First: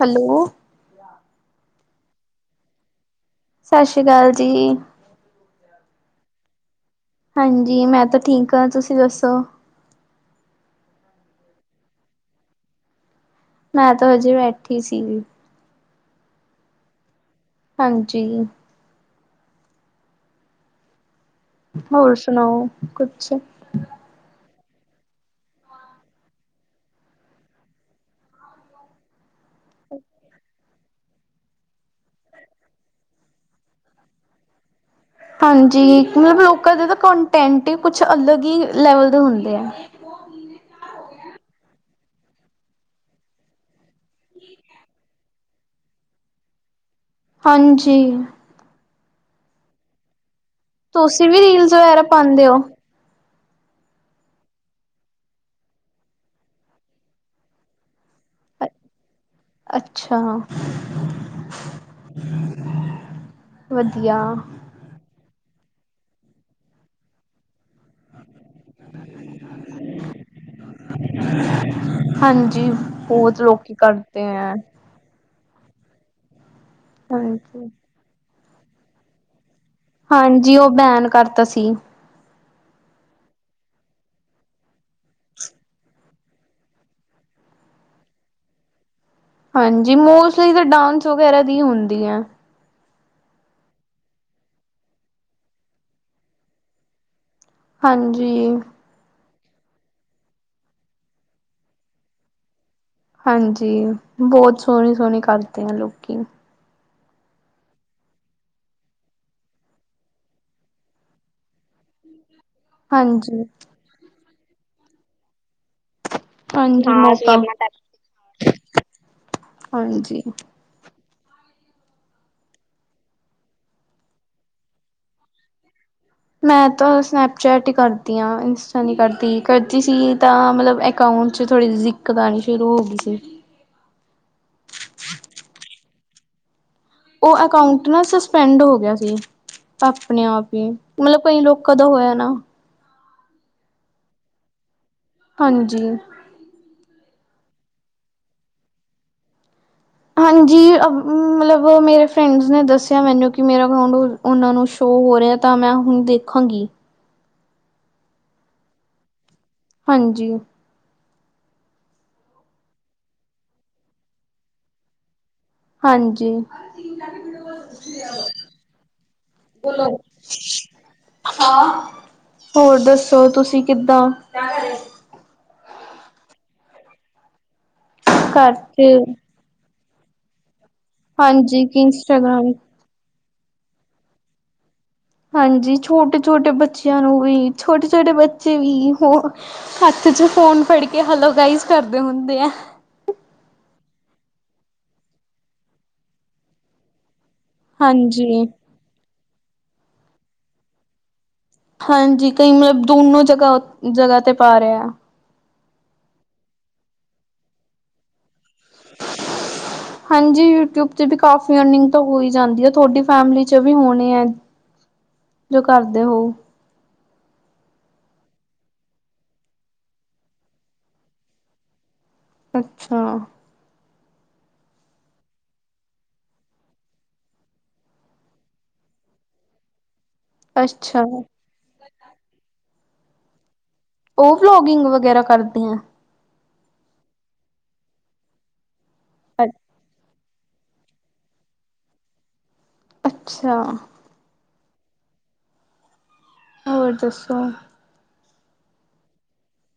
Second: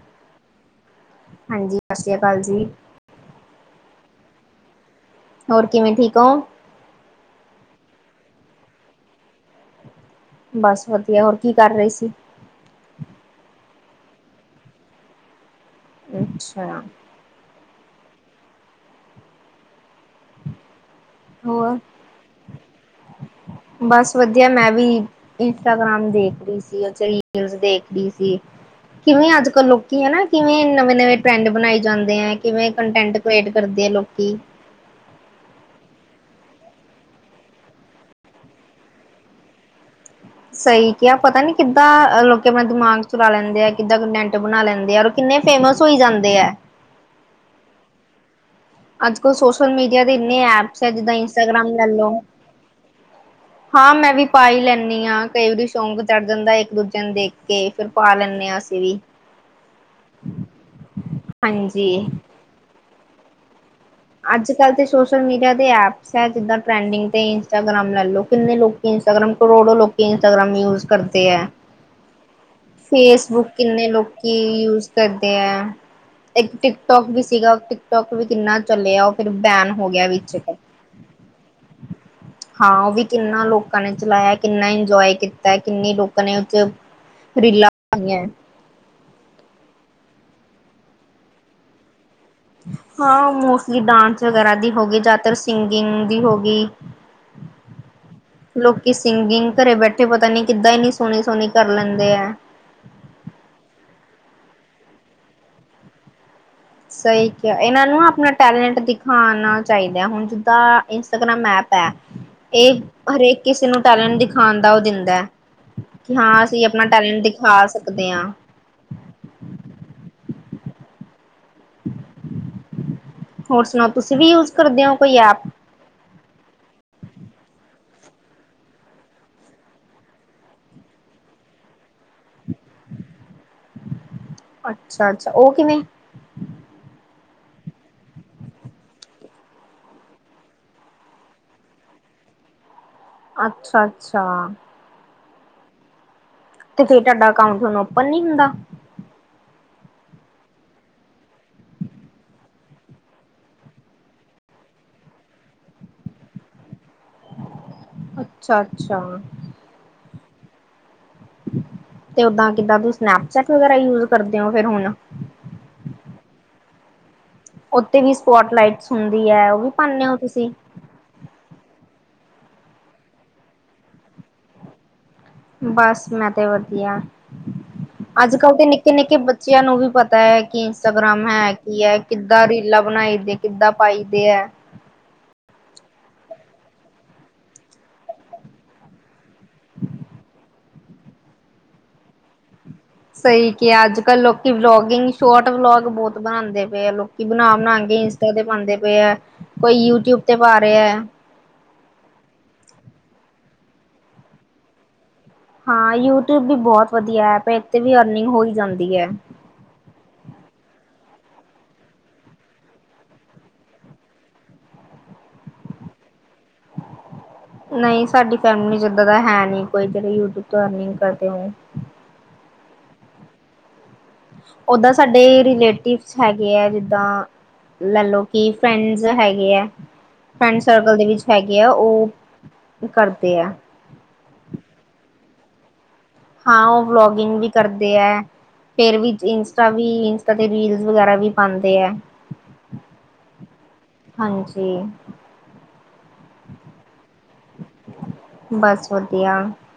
Hello. ਹਾਂਜੀ ਸਸ ਸ੍ਰੀ ਕਾਲ ਜੀ। ਸਸ ਸ੍ਰੀ ਕਾਲ ਜੀ। ਹੋਰ ਕਿਵੇਂ ਠੀਕ ਹੋ। ਹਾਂਜੀ ਮੈਂ ਤਾਂ ਠੀਕ ਹਾਂ ਤੁਸੀਂ ਦੱਸੋ? ਬਸ ਵਧੀਆ ਹੋਰ ਕੀ ਕਰ ਰਹੇ ਸੀ? ਮੈਂ ਤਾਂ ਹਜੇ ਬੈਠੀ ਸੀਗੀ। ਅੱਛਾ। ਹਾਂਜੀ। ਹੋਰ ਸੁਣਾਓ ਕੁਝ। ਬਸ ਵਧੀਆ ਮੈਂ ਵੀ ਇੰਸਟਾਗ੍ਰਾਮ ਦੇਖ ਰਹੀ ਸੀ ਉੇ ਚ ਰੀਲਸ ਦੇਖ ਰਹੀ ਸੀ। ਕਿਵੇਂ ਅੱਜ ਕੱਲ੍ਹ ਲੋਕੀ ਹਨਾਂ ਕਿਵੇਂ ਨਵੇਂ-ਨਵੇਂ ਟਰੈਂਡ ਬਣਾਏ ਜਾਂਦੇ ਹੈ ਕਿਵੇਂ ਕੰਟੈਂਟ ਵੇਟ ਕਰਦੇ ਆ ਲੋਕੀ। ਹਾਂਜੀ ਮਤਲਬ ਲੋਕਾ ਦੇ ਤਾਂ ਕੰਟੈਂਟ ਹੀ ਕੁਝ ਅਲੱਗ ਹੀ ਲੈਵਲ ਦੇ ਹੁੰਦੇ ਆ। ਸਹੀ ਕਿਹਾ ਪਤਾ ਨੀ ਕਿੱਦਾ ਲੋਕੀ ਆਪਣਾ ਦਿਮਾਗ ਚਲਾ ਲੈਂਦੇ ਆ ਕਿੱਦਾਂ ਕੰਟੈਂਟ ਬਣਾ ਲੈਂਦੇ ਔਰ ਕਿੰਨੇ ਫੇਮਸ ਹੋਈ ਜਾਂਦੇ ਹੈ। ਹਾਂਜੀ। ਅੱਜ ਕੱਲ ਸੋਸ਼ਲ ਮੀਡੀਆ ਦੇ ਇੰਨੇ ਐਪ ਤੁਸੀਂ ਵੀ ਰੀਲਸ ਵਗੈਰਾ ਪਾਉਂਦੇ ਹੋ? ਹਾਂ ਮੈਂ ਵੀ ਪਾ ਹੀ ਲੈਂਦੀ ਹਾਂ ਕਈ ਵਾਰੀ ਸ਼ੌਂਕ ਚੜ ਜਾਂਦਾ ਇੱਕ ਦੂਜੇ ਨੂੰ ਦੇਖ ਕੇ। ਫਿਰ ਪਾ ਲੈਨੇ ਹਾ ਅਸੀ ਵੀ। ਅੱਛਾ ਹਾਂਜੀ ਵਧੀਆ। ਕੱਲ ਤੇ ਸੋਸ਼ਲ ਮੀਡੀਆ ਦੇ ਐਪਸ ਹੈ ਜਿੱਦਾਂ ਟਰੈਂਡਿੰਗ ਤੇ ਇੰਸਟਾਗ੍ਰਾਮ ਲੈ ਲਓ ਕਿੰਨੇ ਲੋਕ ਇੰਸਟਾਗ੍ਰਾਮ ਕਰੋੜੋ ਲੋਕ ਇੰਸਟਾਗ੍ਰਾਮ ਯੂਜ ਕਰਦੇ ਹੈ। ਹਾਂਜੀ, ਬਹੁਤ ਫੇਸਬੁੱਕ ਲੋਕੀ ਕਿੰਨੇ ਕਰਦੇ ਲੋਕੀ ਹੈ। ਯੂਜ ਕਰਦੇ ਹੈ ਇੱਕ ਟਿਕਟੋਕ ਵੀ ਸੀਗਾ ਹਾਂਜੀ। ਟਿਕਟੋਕ ਵੀ ਕਿੰਨਾ ਚੱਲਿਆ। ਫੇਰ ਬੈਨ ਹੋ ਗਿਆ। ਵਿੱਚ ਹਾਂਜੀ ਉਹ ਬੈਨ ਕਰਤਾ ਸੀ। ਹਾਂ, ਉਹ ਵੀ ਕਿੰਨਾ ਲੋਕਾਂ ਨੇ ਚਲਾਇਆ, ਕਿੰਨਾ ਇੰਜੋਏ ਕੀਤਾ, ਕਿੰਨੇ ਲੋਕਾਂ ਨੇ ਉਹ ਰੀਲਾਾਂ ਪਾਈਆਂ। ਹਾਂਜੀ, ਮੋਸਟਲੀ ਤਾਂ ਡਾਂਸ ਵਗੈਰਾ ਦੀ ਹੁੰਦੀ ਹੈ। ਹਾਂ, ਮੋਸਟਲੀ ਡਾਂਸ ਵਗੈਰਾ ਦੀ ਹੋ ਗਈ ਜ਼ਿਆਦਾਤਰ ਸਿੰਗਿੰਗ ਦੀ ਹੋ ਗਈ। ਹਾਂਜੀ। ਕਿ ਸਿੰਗਿੰਗ ਘਰੇ ਬੈਠੇ ਪਤਾ ਨੀ ਕਿੱਦਾਂ ਇੰਨੀ ਸੋਹਣੀ-ਸੋਹਣੀ ਕਰ ਲੈਂਦੇ ਆ। ਹਾਂਜੀ ਬਹੁਤ ਸੋਹਣੀ-ਸੋਹਣੀ ਕਰਦੇ ਹਾਂ ਲੋਕੀ। ਸਹੀ ਕਿਹਾ ਇਹਨਾਂ ਨੂੰ ਆਪਣਾ ਟੈਲੈਂਟ ਦਿਖਾਉਣਾ ਚਾਹੀਦਾ ਹੁਣ ਜਿੱਦਾਂ ਇੰਸਟਾਗ੍ਰਾਮ ਐਪ ਇਹ ਹਰੇਕ ਹਾਂਜੀ, ਕਿਸੇ ਨੂੰ ਟੈਲੈਂਟ ਦਿਖਾਉਣ ਦਾ ਉਹ ਦਿੰਦਾ। ਕਿ ਹਾਂ ਅਸੀਂ ਆਪਣਾ ਹਾਂਜੀ ਮੈਂ ਟੈਲੈਂਟ ਤਾਂ ਦਿਖਾ ਸਕਦੇ ਹਾਂ। ਹਾਂਜੀ। ਹੋਰ ਸੁਣਾਓ ਤੁਸੀਂ ਵੀ ਯੂਜ ਕਰਦੇ ਹੋ ਕੋਈ ਐਪ? ਮੈਂ ਤਾਂ ਸਨੈਪਚੈਟ ਹੀ ਕਰਦੀ ਹਾਂ, ਇੰਸਟਾ ਨਹੀਂ ਕਰਦੀ, ਕਰਦੀ ਸੀ ਤਾਂ ਮਤਲਬ ਅਕਾਊਂਟ ਚ' ਥੋੜ੍ਹੀਹੀ ਦਿੱਕਤ ਆਉਣੀ ਸ਼ੁਰੂ ਹੋ ਗਈ ਸੀ। ਅੱਛਾ-ਅੱਛਾ ਉਹ ਕਿਵੇਂ? ਉਹ ਅਕਾਊਂਟ ਨਾ ਸਸਪੈਂਡ ਹੋ ਗਿਆ ਸੀ। ਆਪਣੇ ਆਪ ਹੀ, ਮਤਲਬ ਕਈ ਲੋਕਾਂ ਦਾ ਹੋਇਆ ਨਾ। ਅੱਛਾ-ਅੱਛਾ। ਹਾਂਜੀ। ਤੇ ਫੇਰ ਤੁਹਾਡਾ ਅਕਾਊਂਟ ਹੁਣ ਓਪਨ ਨ ਨਹੀਂ ਹੁੰਦਾ। ਹਾਂਜੀ। ਮਤਲਬ ਮੇਰੇ ਫਰੈਂਡਸ ਨੇ ਦੱਸਿਆ ਮੈਨੂੰ ਕਿ ਮੇਰਾ ਅਕਾਊਂਟ ਉਹਨਾਂ ਨੂੰ ਸ਼ੋਅ ਹੋ ਰਿਹਾ ਤਾਂ ਮੈਂ ਹੁਣ ਦੇਖਾਂਗੀ। ਅੱਛਾ-ਅੱਛਾ। ਹਾਂਜੀ। ਤੇ ਓਦਾਂ ਕਿਦਾਂ ਤੁਸੀ ਸਨੈਪਚੈਟ ਵਗੈਰਾ ਯੂਜ ਕਰਦੇ ਹੋ ਫਿਰ ਹੁਣ। ਹਾਂਜੀ। ਉੱਥੇ ਵੀ ਸਪੋਟ ਲਾਈਟਸ ਹੁੰਦੀ ਹੈ। ਉਹ ਵੀ ਪਾਂਦੇ ਹੋ ਤੁਸੀਂ? ਹੋਰ ਦੱਸੋ, ਤੁਸੀਂ ਕਿੱਦਾਂ? ਬਸ ਮੈਂ ਤੇ ਵਧੀਆ, ਅੱਜ ਘਰ ਕੱਲ ਦੇ ਚ ਨਿੱਕੇ- ਨਿੱਕੇ ਬੱਚਿਆਂ ਨੂੰ ਵੀ ਪਤਾ ਹੈ। ਕੀ ਇੰਸਟਾਗ੍ਰਾਮ ਹੈ ਹਾਂਜੀ ਕਿ ਕੀ ਹੈ, ਕਿੱਦਾਂ ਇੰਸਟਾਗ੍ਰਾਮ ਰੀਲਾਂ ਬਣਾਈ ਦੀਆ ਕਿੱਦਾਂ ਪਾਈ ਦੇ ਹੈ। ਹਾਂਜੀ। ਛੋਟੇ- ਛੋਟੇ ਬੱਚਿਆਂ ਨੂੰ ਵੀ, ਛੋਟੇ- ਛੋਟੇ ਬੱਚੇ ਵੀ ਉਹ ਹੱਥ ਚ' ਫ਼ੋਨ ਫੜਕੇ ਹੇਲੋ ਗਾਈਜ਼ ਕਰਦੇ ਹੁੰਦੇ ਆ। ਸਹੀ ਕਿਹਾ, ਅੱਜ -ਕੱਲ੍ਹ ਲੋਕੀ ਵਲੋਗਿੰਗ, ਸ਼ੋਰਟ ਵਲੋਗ ਬਹੁਤ ਬਣਾਉਂਦੇ ਪਏ ਆ ਲੋਕ ਕੀ ਬਣਾ ਬਣਾਕੇ ਇੰਸਟਾ ਤੇ ਹਾਂਜੀ। ਪਾਉਂਦੇ ਪਏ ਹੈ, ਕੋਈ ਯੂਟਿਊਬ ਤੇ ਪਾ ਰਿਹਾ ਹੈ। ਹਾਂਜੀ ਕਈ ਮਤਲਬ ਦੋਨੋ ਜਗ੍ਹਾ, ਜਗ੍ਹਾ ਤੇ ਪਾ ਰਿਹਾ ਆ। ਹਾਂ ਯੂਟਿਊਬ ਵੀ ਬਹੁਤ ਵਧੀਆ ਐਪ ਹੈ, ਇੱਥੇ ਵੀ ਅਰਨਿੰਗ ਹੋਈ ਜਾਂਦੀ ਹੈ। [inaudible] ਹਾਂਜੀ ਯੂਟਿਊਬ ਤੇ ਵੀ ਕਾਫੀ ਅਰਨਿੰਗ ਤਾਂ ਹੋਈ ਜਾਂਦੀ ਆ ਤੁਹਾਡੀ ਫੈਮਲੀ 'ਚ ਵੀ ਹੋਣੇ ਹੈ। ਜੋ ਕਰਦੇ ਹੋ। ਨਹੀਂ ਸਾਡੀ ਫੈਮਿਲੀ 'ਚ ਇਦਾਂ ਦਾ ਹੈ ਨੀ ਕੋਈ, ਜਿਹੜੇ ਯੂਟਿਊਬ ਤੋਂ ਅਰਨਿੰਗ ਕਰਦੇ ਹੋ। ਅੱਛਾ। ਓਦਾਂ ਸਾਡੇ ਰਿਲੇਟਿਵਸ ਹੈਗੇ ਆ, ਜਿੱਦਾਂ ਲੈ ਲਓ, ਕਿ ਫਰੈਂਡਸ ਹੈਗੇ ਹੈ। ਫਰੈਂਡ ਸਰਕਲ ਅੱਛਾ ਦੇ ਵਿੱਚ ਹੈਗੇ ਆ, ਉਹ ਕਰਦੇ ਆ। ਉਹ ਵਲੋਗਿੰਗ ਵਗੈਰਾ ਕਰਦੀ ਆ। ਹਾਂ ਉਹ ਵਲੋਗਿੰਗ ਵੀ ਕਰਦੇ ਹੈ, ਫਿਰ ਵੀ ਅੱ ਇੰਸਟਾ ਵੀ ਕਦੇ ਰੀਲਜ਼ ਵਗੈਰਾ ਵੀ ਪਾਉਂਦੇ ਹੈ। ਅੱਛਾ। ਹਾਂਜੀ। ਹੋਰ ਦੱਸੋ? ਬਸ ਵਧੀਆ,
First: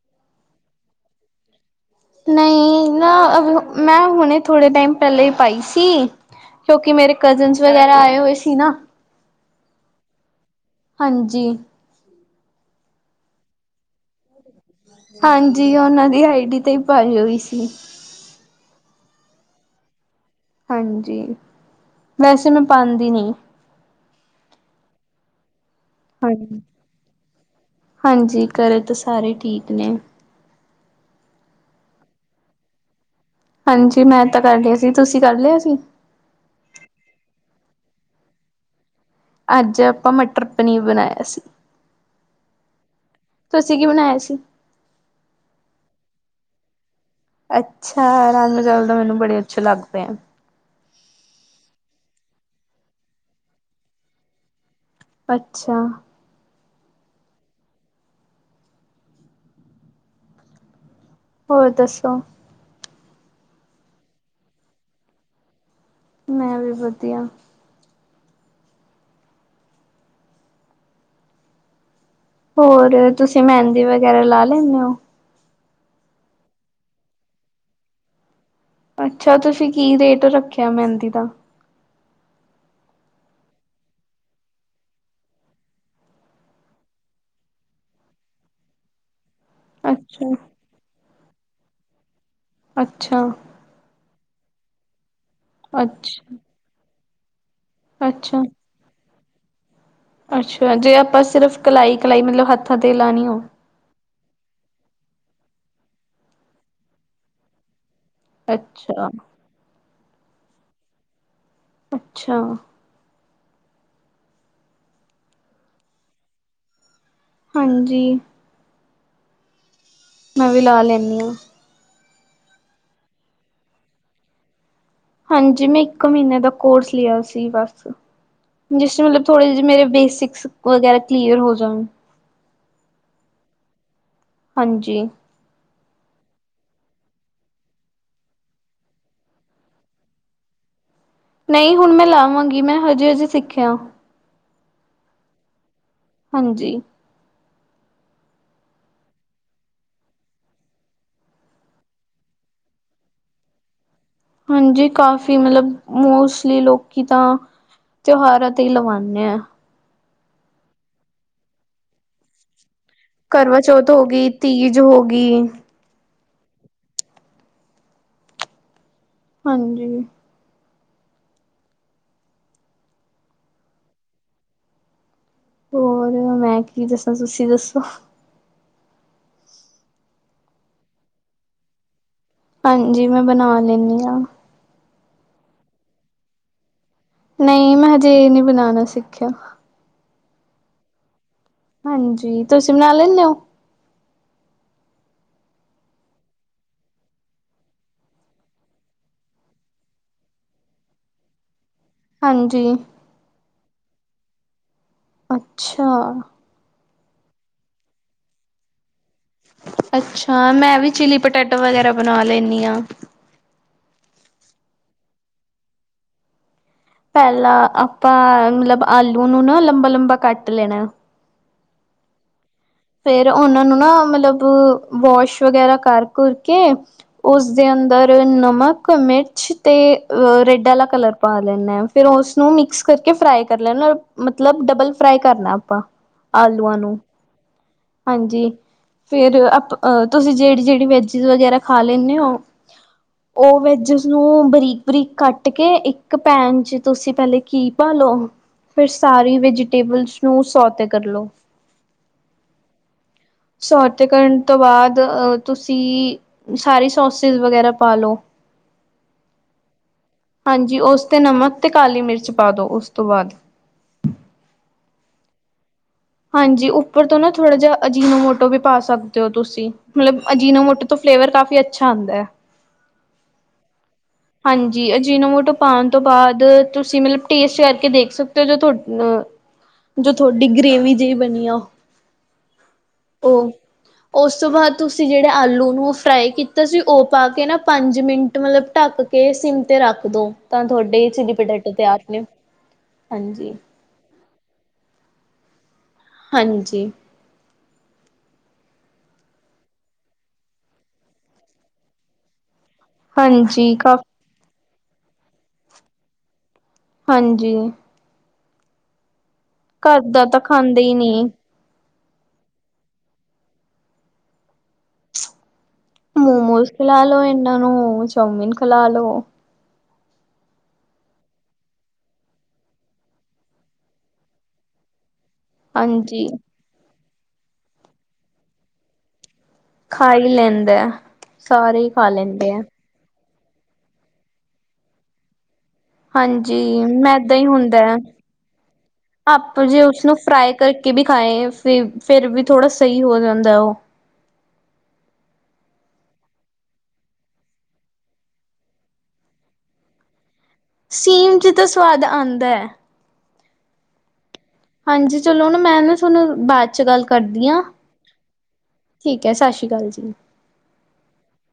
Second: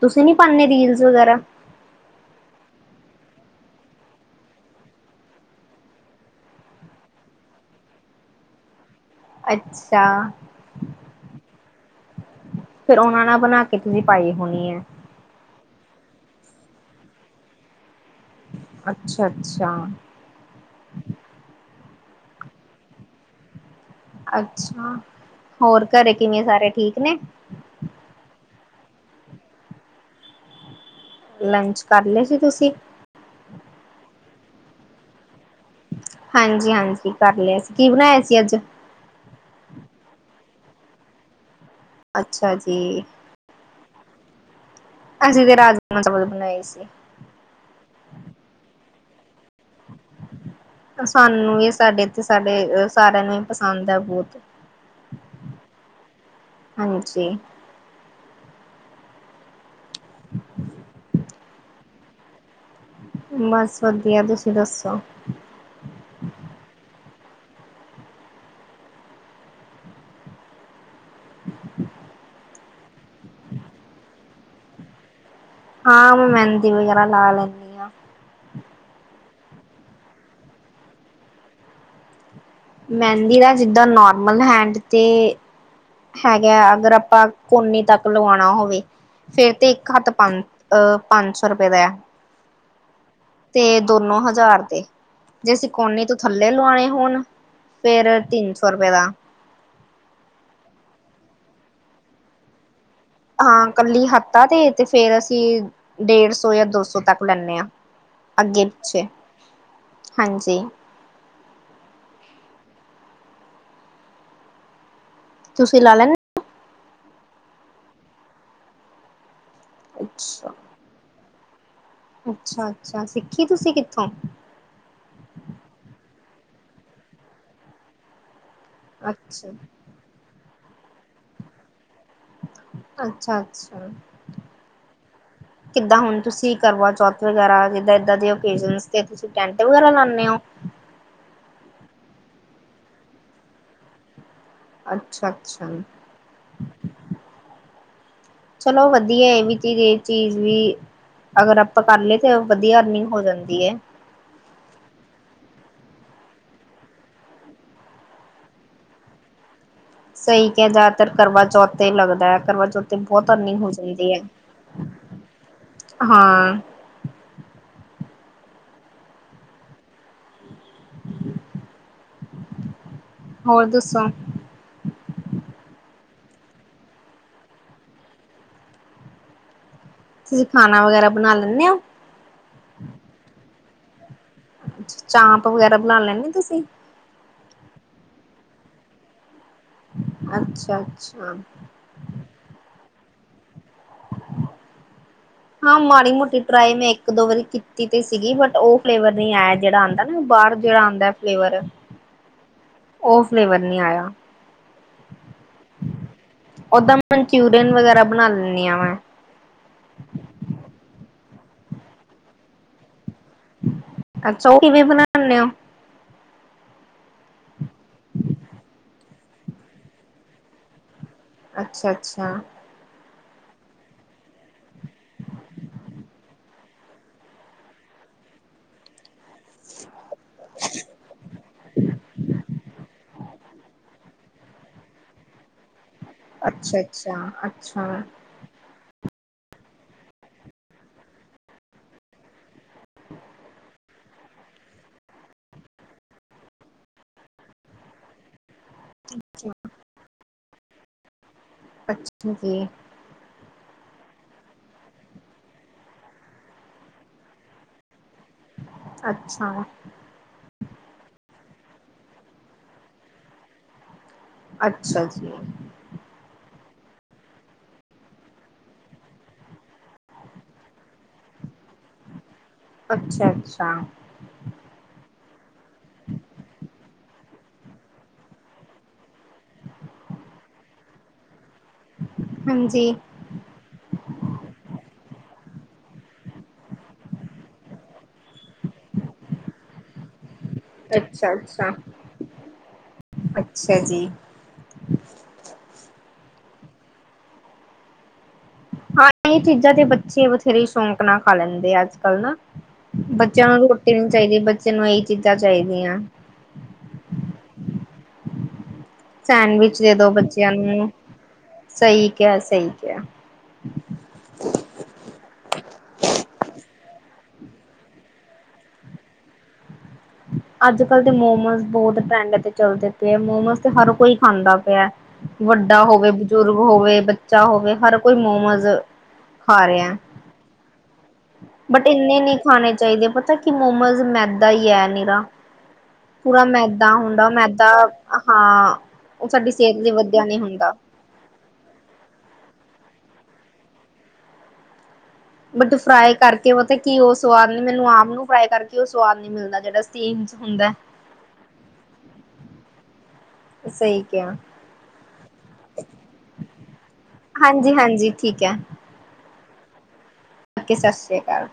ਤੁਸੀਂ ਨੀ ਪਾਉਨੇ ਰੀਲਸ ਵਗੈਰਾ? ਨਹੀਂ ਨਾ ਅਹ ਮੈਂ ਹੁਣੇ ਥੋੜ੍ਹੇ ਟਾਈਮ ਪਹਿਲੇ ਹੀ ਪਾਈ ਸੀ। ਕਿਉਂਕਿ ਮੇਰੇ ਕਜ਼ਨਸ ਵਗੈਰਾ ਆਏ ਹੋਏ ਸੀ ਨਾ। ਅੱਛਾ ਹਾਂਜੀ ਫਿਰ ਉਹਨਾ ਨਾਲ ਬਣਾ ਕੇ ਤੁਸੀਂ ਪਾਈ ਹੋਣੀ ਹੈ। ਹਾਂਜੀ, ਉਹਨਾਂ ਦੀ ਆਈ ਡੀ ਤੇ ਹੀ ਪਾਈ ਹੋਈ ਸੀ। ਅੱਛਾ-ਅੱਛਾ। ਹਾਂਜੀ, ਵੈਸੇ ਮੈਂ ਪਾਂਦੀ ਨੀ। ਅੱਛਾ, ਹੋਰ ਘਰੇ ਕਿਵੇਂ ਹਾਂਜੀ। ਸਾਰੇ ਠੀਕ ਨੇ। ਹਾਂਜੀ, ਘਰੇ ਤਾਂ ਸਾਰੇ ਠੀਕ ਨੇ। ਲੰਚ ਕਰ ਲਏ ਸੀ ਤੁਸੀਂ? ਹਾਂਜੀ ਮੈਂ ਤਾਂ ਕਰ ਲਿਆ ਸੀ। ਤੁਸੀਂ ਕਰ ਲਿਆ ਸੀ? ਹਾਂਜੀ-ਹਾਂਜੀ ਕਰ ਲਿਆ ਸੀ। ਕੀ ਬਣਾਇਆ ਸੀ ਅੱਜ? ਅੱਜ ਆਪਾਂ ਮਟਰ ਪਨੀਰ ਬਣਾਇਆ ਸੀ। ਅੱਛਾ ਜੀ। ਤੁਸੀਂ ਕੀ ਬਣਾਇਆ ਸੀ? ਅਸੀਂ ਤੇ ਰਾਜਮਾ ਚਾਵਲ ਬਣਾਏ ਸੀ। ਅੱਛਾ, ਰਾਜਮਾ ਚਾਵਲ ਤਾਂ ਮੈਨੂੰ ਬੜੇ ਅੱਛੇ ਲੱਗਦੇ ਆ। ਸਾਨੂੰ ਵੀ ਸਾਡੇ ਏਥੇ, ਸਾਡੇ ਸਾਰਿਆਂ ਨੂੰ ਹੀ ਪਸੰਦ ਹੈ ਬਹੁਤ। ਅੱਛਾ। ਹਾਂਜੀ। ਹੋਰ ਦੱਸੋ? ਬਸ, ਵਧੀਆ ਤੁਸੀਂ ਦੱਸੋ? ਮੈਂ ਵੀ ਵਧੀਆ। ਹੋਰ, ਤੁਸੀਂ ਮਹਿੰਦੀ ਵਗੈਰਾ ਲਾ ਲੈਨੇ ਓ? ਹਾਂ, ਮੈਂ ਮਹਿੰਦੀ ਵਗੈਰਾ ਲਾ ਲੈੈਂਨੀ। ਅੱਛਾ, ਤੁਸੀਂ ਕੀ ਰੇਟ ਰੱਖਿਆ ਮਹਿੰਦੀ ਦਾ? ਮਹਿੰਦੀ ਦਾ, ਜਿੱਦਾਂ ਨੋਰਮਲ ਹੈਂਡ 'ਤੇ ਹੈਗਾ ਅਗਰ ਆਪਾਂ ਕੋਨੀੇ ਤੱਕ ਲਵਾਉਣਾ ਹੋਵੇ, ਫੇਰ ਤੇ ਇਕ ਹੱਥ ਅੱਛਾ, ਪੰਜ ਅਹ, ਪੰਜ ਸੌ ਰੁਪਏ ਦਾ ਹੈ। ਅੱਛਾ, ਤੇ ਦੋਨੋ ਹਜ਼ਾਰ ਦੇ, ਜੇ ਅਸੀ ਕੋੋਹਨੀ ਤੋਂ ਅੱਛਾ, ਥੱਲੇ ਲਵਾਣੇ ਹੋਣ ਫੇਰ ਅੱਛਾ। ਤਿੰਨ ਸੌ ਰੁਪਏ ਦਾ। ਅੱਛਾ, ਜੇ ਆਪਾਂ ਸਿਰਫ਼ ਕਲਾਈ-ਕਲਾਈ, ਮਤਲਬ ਹੱਥਾਂ ਤੇ ਲਾਉਣੀ ਹੋਵੇ? ਕੱਲੀ ਹੱਥਾ ਤੇ, ਤੇ ਫੇਰ ਅਸੀਂ ਡੇਢ ਸੌ ਜਾਂ ਦੋ ਸੌ ਤੱਕ ਲੈਂਦੇ ਹਾਂ। ਅੱਗੇ ਪਿੱਛੇ, ਅੱਛਾ, ਹਾਂਜੀ। ਅੱਛਾ ਤੁਸੀਂ ਲਾ ਲੈਦੇ। ਹਾਂਜੀ ਅੱਛਾ ਨੂੰ ਲਾ ਲੈਂਦੀ ਹਾਂ। ਅੱਛਾ ਅੱਛਾ ਸਿੱਖੀ ਤੁਸੀਂ ਕਿੱਥੋਂ ਹਾਂਜੀ ਮੈਂ ਇੱਕ ਮਹੀਨੇ ਦਾ ਕੋਰਸ ਲਿਆ ਸੀ ਬਸ। ਮੇਰੇ ਸਕੂਲ ਥੋੜੇ ਅੱਛਾ ਜਿਹੇ ਮੇਰੇ ਬੇਸਿਕਸ ਵਗੈਰਾ ਕਲੀਅਰ ਹੋ ਜਾਣ। ਅੱਛਾ ਅੱਛਾ ਹਾਂਜੀ ਕਿੱਦਾਂ ਹੁਣ ਤੁਸੀਂ ਕਰਵਾ ਚੌਥ ਵਗੈਰਾ ਜਿੱਦਾਂ ਇੱਦਾਂ ਦੇ ਓਕੇਜਨ ਤੇ ਤੁਸੀਂ ਟੈਂਟ ਵਗੈਰਾ ਲਾਉਂਦੇ ਹੋ। ਨਹੀਂ ਹੁਣ ਮੈਂ ਲਾਵਾਂਗੀ ਮੈਂ ਹਜੇ ਹਜੇ ਸਿੱਖਿਆ। ਅੱਛਾ ਅੱਛਾ ਹਾਂਜੀ ਚਲੋ ਵਧੀਆ ਏ ਗਏ ਚੀਜ਼ ਵੀ ਅਗਰ ਆਪਾਂ ਕਰ ਲਏ ਤਾਂ ਵਧੀਆ ਅਰਨਿੰਗ ਹੋ ਜਾਂਦੀ ਹੈ। ਹਾਂਜੀ ਕਾਫੀ ਮਤਲਬ ਮੋਸਟਲੀ ਲੋਕੀ ਤਾਂ ਤਿਉਹਾਰਾਂ ਤੇ ਹੀ ਲਵਾਉਂਨੇ ਹਾਂ ਸਹੀ ਕਿਹਾ ਜ਼ਿਆਦਾਤਰ ਕਰਵਾ ਚੌਥ ਲੱਗਦਾ ਹੈ ਕਰਵਾ ਚੌਥ ਤੇ ਬਹੁਤ ਕਰਵਾ ਅਰਨਿੰਗ ਹੋ ਚੌਥ ਜਾਂਦੀ ਆ, ਗਈ, ਤੀਜ ਹੋ ਗਈ, ਹਾਂ। ਹਾਂਜੀ। ਹੋਰ ਦੱਸੋ? ਹੋਰ ਮੈਂ ਕੀ ਦਸਾਂ ਤੁਸੀਂ ਦੱਸੋ? ਤੁਸੀਂ ਖਾਣਾ ਵਗੈਰਾ ਬਣਾ ਲੈਂਦੇ ਹੋ? ਹਾਂਜੀ ਮੈਂ ਬਣਾ ਲੈਂਦੀ ਹਾਂ। ਅੱ ਚਾਂਪ ਵਗੈਰਾ ਬਣਾ ਲੈਦੇ ਤੁਸੀਂ? ਨਹੀਂ ਮੈਂ ਹਜੇ ਇਹ ਨਹੀਂ ਬਣਾਉਣਾ ਸਿੱਖਿਆ। ਅੱਛਾ ਅੱਛਾ। ਹਾਂਜੀ ਤੁਸੀਂ ਬਣਾ ਲੈਂਦੇ ਹੋ। [inaudible] ਹਾਂ ਮਾੜੀ ਮੋਟੀ ਟਰਾਈ ਮੈਂ ਇੱਕ ਦੋ ਵਾਰੀ ਕੀਤੀ ਤੇ ਸੀਗੀ ਬਟ ਉਹ ਫਲੇਵਰ ਨਹੀਂ ਆਇਆ ਜਿਹੜਾ ਆਉਂਦਾ ਨਾ ਬਾਅਰ ਜਿਹੜਾ ਆਦਾ ਐ ਫਲੇਵਰ ਹਾਂਜੀ। ਓ ਫਲੇਵਰ ਨੀ ਆਇਆ। ਅੱਛਾ! ਓਦਾਂ ਮਨਚੂਰੀਅਨ ਵਗੈਰਾ ਬਣਾਨੀ ਆ ਮੈਂ। ਅੱਛਾ ਮੈਂ ਵੀ ਚਿਲੀ ਪਟੈਟੋ ਵਗੈਰਾ ਬਣਾ ਲੈਂਨੀ ਆ। ਅੱਛਾ ਓ ਕਿਵੇਂ ਵੀ ਬਣਾਨੇ ਓ। ਪਹਿਲਾਂ ਆਪਾਂ ਮਤਲਬ ਆਲੂ ਨੂੰ ਨਾ ਲੰਬਾ-ਲੰਬਾ ਕੱਟ ਲੈਣਾ। ਅੱਛਾ-ਅੱਛਾ। ਫੇਰ ਉਹਨਾਂ ਨੂੰ ਨਾ ਮਤਲਬ ਵਾਸ਼ ਵਗੈਰਾ ਕਰ ਕੁਰ ਕੇ ਉਸਦੇ ਅੰਦਰ ਨਮਕ, ਮਿਰਚ ਤੇ ਅਹ ਰੈਡ ਆਲਾ ਕਲਰ ਪਾ ਲੈਂਨੇ ਆ ਫੇਰ ਉਸਨੂੰ ਮਿਕਸ ਕਰ ਫਰਾਈ ਕਰ ਲੈਣਾ ਮਤਲਬ ਡਬਲ ਫਰਾਈ ਕਰਨਾ ਆਪਾਂ। ਅੱਛਾ-ਅੱਛਾ-ਅੱਛਾ। ਜੀ ਫਰ ਤੁਸੀਂ ਜਿਹੜੀ-ਜਿਹੜੀ ਵੈਜ ਵਗੈਰਾ ਖਾ ਲੈਂਨੇ ਓ? ਓ ਵੈਜ ਨੂੰ ਬਰੀਕ-ਬਰੀਕ ਕੱਟ ਕੇ ਇੱਕ ਪੈਨ ਚ ਤੁਸੀਂ ਪਹਿਲੇ ਘੀ ਪਾਲੋ। ਫਿਰ ਸਾਰੀ ਵੈਜੀਟੇਬਲਸ ਨੂੰ ਸੌ ਤੇ ਕਰਲੋ। [unintelligible] ਸੋਤੇ ਕਰਨ ਤੋ ਬਾਦ ਅ ਤੁਸੀ ਸਾਰੀ ਸੋਸਿਸ ਵਗੈਰਾ ਪਾ ਲਓ। ਅੱਛਾ। ਹਾਂਜੀ ਉਸ ਤੇ ਨਮਕ ਤੇ ਕਾਲੀ ਮਿਰਚ ਪਾ ਦੋ ਉਸ ਤੋਂ ਬਾਅਦ। ਅੱਛਾ ਜੀ। ਹਾਂਜੀ ਉੱਪਰ ਤੋਂ ਨਾ ਥੋੜ੍ਹਾ ਜਿਹਾ ਅਜੀਨੋ ਮੋਟੋ ਵੀ ਪਾ ਸਕਦੇ ਓ ਤੁਸੀਂ। ਮਤਲਬ ਅਜੀਨੋ ਮੋਟ ਤੋਂ ਫਲੇਵਰ ਕਾਫੀ ਅੱਛਾ ਆਦਾਂ ਐ। ਅੱਛਾ-ਅੱਛਾ। ਹਾਂਜੀ ਅਜੀਨੋ ਮੋਟੋ ਪਾਣ ਤੋਂ ਬਾਅਦ ਤੁਸੀਂ ਮਤਲਬ ਟੇਸਟ ਕਰਕੇ ਦੇਖ ਸਕਤੇ ਓ ਜੋ ਤੁ ਜੋ ਥੋਡੀ ਗ੍ਰੇਵੀ ਜਹੀ ਬਨੀ ਆ। ਹਾਂਜੀ। ਓ ਉਸ ਤੋਂ ਬਾਅਦ ਤੁਸੀਂ ਜਿਹੜੇ ਆਲੂ ਨੂੰ ਫਰਾਈ ਕੀਤਾ ਸੀ ਓ ਪਾ ਕੇ ਨਾ ਪੰਜ ਮਿੰਟ ਮਤਲਬ ਢੱਕ ਕੇ ਸਿੰਮ ਤੇ ਰੱਖ ਦੋ ਤਾਂ ਥੋਡੇ ਹੀ ਚਿੱਲੀ ਅੱਛਾ ਅੱਛਾ ਪਟੈਟੇ ਤਿਆਰ ਨੇ ਹਾਂਜੀ ਅੱਛਾ ਜੀ ਹਾਂਜੀ ਹਾਂ ਏ ਚੀਜ਼ਾਂ ਤੇ ਬੱਚੇ ਬਥੇਰੇ ਸ਼ੌਂਕ ਨਾ ਖਾ ਲੈਂਦੇ ਆ ਅੱਜ ਕੱਲ ਨਾ ਬੱਚਿਆਂ ਨੂੰ ਹਾਂਜੀ ਰੋਟੀ ਕਾ ਨੀ ਚਾਹੀਦੀ ਬੱਚਿਆਂ ਨੂੰ ਆਈ ਚੀਜ਼ਾਂ ਚਾਈਦੀਆਂ ਹਾਂਜੀ ਸੈਂਡਵਿਚ ਦੇ ਘਰ ਦੋ ਦਾ ਤਾਂ ਬੱਚਿਆਂ ਖਾਂਦੇ ਨੂੰ ਹੀ ਨਹੀਂ ਸਹੀ ਕਿਹਾ ਸਹੀ ਕਿਹਾ ਮੋਮੋਜ ਖਲਾਲੋ ਇਹਨਾਂ ਨੂੰ ਚਊਮੀਨ ਖਲਾਲੋ। ਅੱਜ-ਕੱਲ੍ਹ ਦੇ ਮੋਮੋਜ ਬਹੁਤ ਟਰੈਂਡ ਤੇ ਚੱਲਦੇ ਪਏ ਹੈ ਮੋਮੋਜ ਤੇ ਹਰ ਕੋਈ ਖਾਂਦਾ ਪਿਆ। ਵੱਡਾ ਹੋਵੇ, ਹਾਂਜੀ ਬਜ਼ੁਰਗ ਹੋਵੇ, ਬੱਚਾ ਹੋਵੇ ਹਰ ਕੋਈ ਮੋਮਜ਼ ਖਾ ਰਿਆ, ਹੀ ਲੈਂਦਾ ਸਾਰੇ ਬਟ ਹੀ ਖਾ ਇੰਨੇ ਨੀ ਲੈਂਦੇ ਆ ਖਾਣੇ ਚਾਈਦੇ ਪਤਾ ਕਿ ਮੋਮੋਜ਼ ਮੈਦਾ ਈ ਐ ਨਿਰਾ। ਪੂਰਾ ਹਾਂਜੀ ਮੈਦਾ ਹੁੰਦਾ ਮੈਂਦਾਂ ਈ ਮੈਦਾ ਹੁੰਦਾ ਐ, ਹਾਂ ਉਹ ਸਾਡੀ ਆਪਾ ਸਿਹਤ ਜੇ ਲਈ ਉਸਨੂੰ ਵਧੀਆ ਨਹੀਂ ਫਰਾਈ ਹੁੰਦਾ। ਕਰਕੇ ਕੇ ਵੀ ਖਾਏ ਫਿਰ-ਫਿਰ ਵੀ ਥੋੜ੍ਹਾ ਸਈ ਹੋ ਜਾਂਦਾ ਓ ਬਟ ਫਰਾਈ ਕਰਕੇ ਮਤਾਬ ਕੀ ਓ ਸਵਾਦ ਨੀ ਮੈਨੂੰ ਆਪ ਨੂੰ ਫਰਾਈ ਕਰਕੇ ਓ ਸਵਾਦ ਨ ਮਿਲਣਾ ਜਿਹੜਾ ਸਟੀਮ ਚ ਹੁੰਦਾਐ ਸੀਮ ਚ ਤਾਂ ਸਵਾਦ ਆਦਾ ਐ ਸਹੀ ਕਿਹਾਆ। ਹਾਂਜੀ ਚਲੋ ਨਾ ਮੈਂ ਨਾ ਥੋਨੂੰ ਬਾਦ ਚ ਗੱਲ ਕਰਦੀ ਆ ਹਾਂਜੀ-ਹਾਂਜੀ ਠੀਕ ਹੈ ਠੀਕ ਹੈ ਸਾਸੀ ਕਾਲ ਜੀ ਕੇ, ਸਤਿ ਸ਼੍ਰੀ ਅਕਾਲ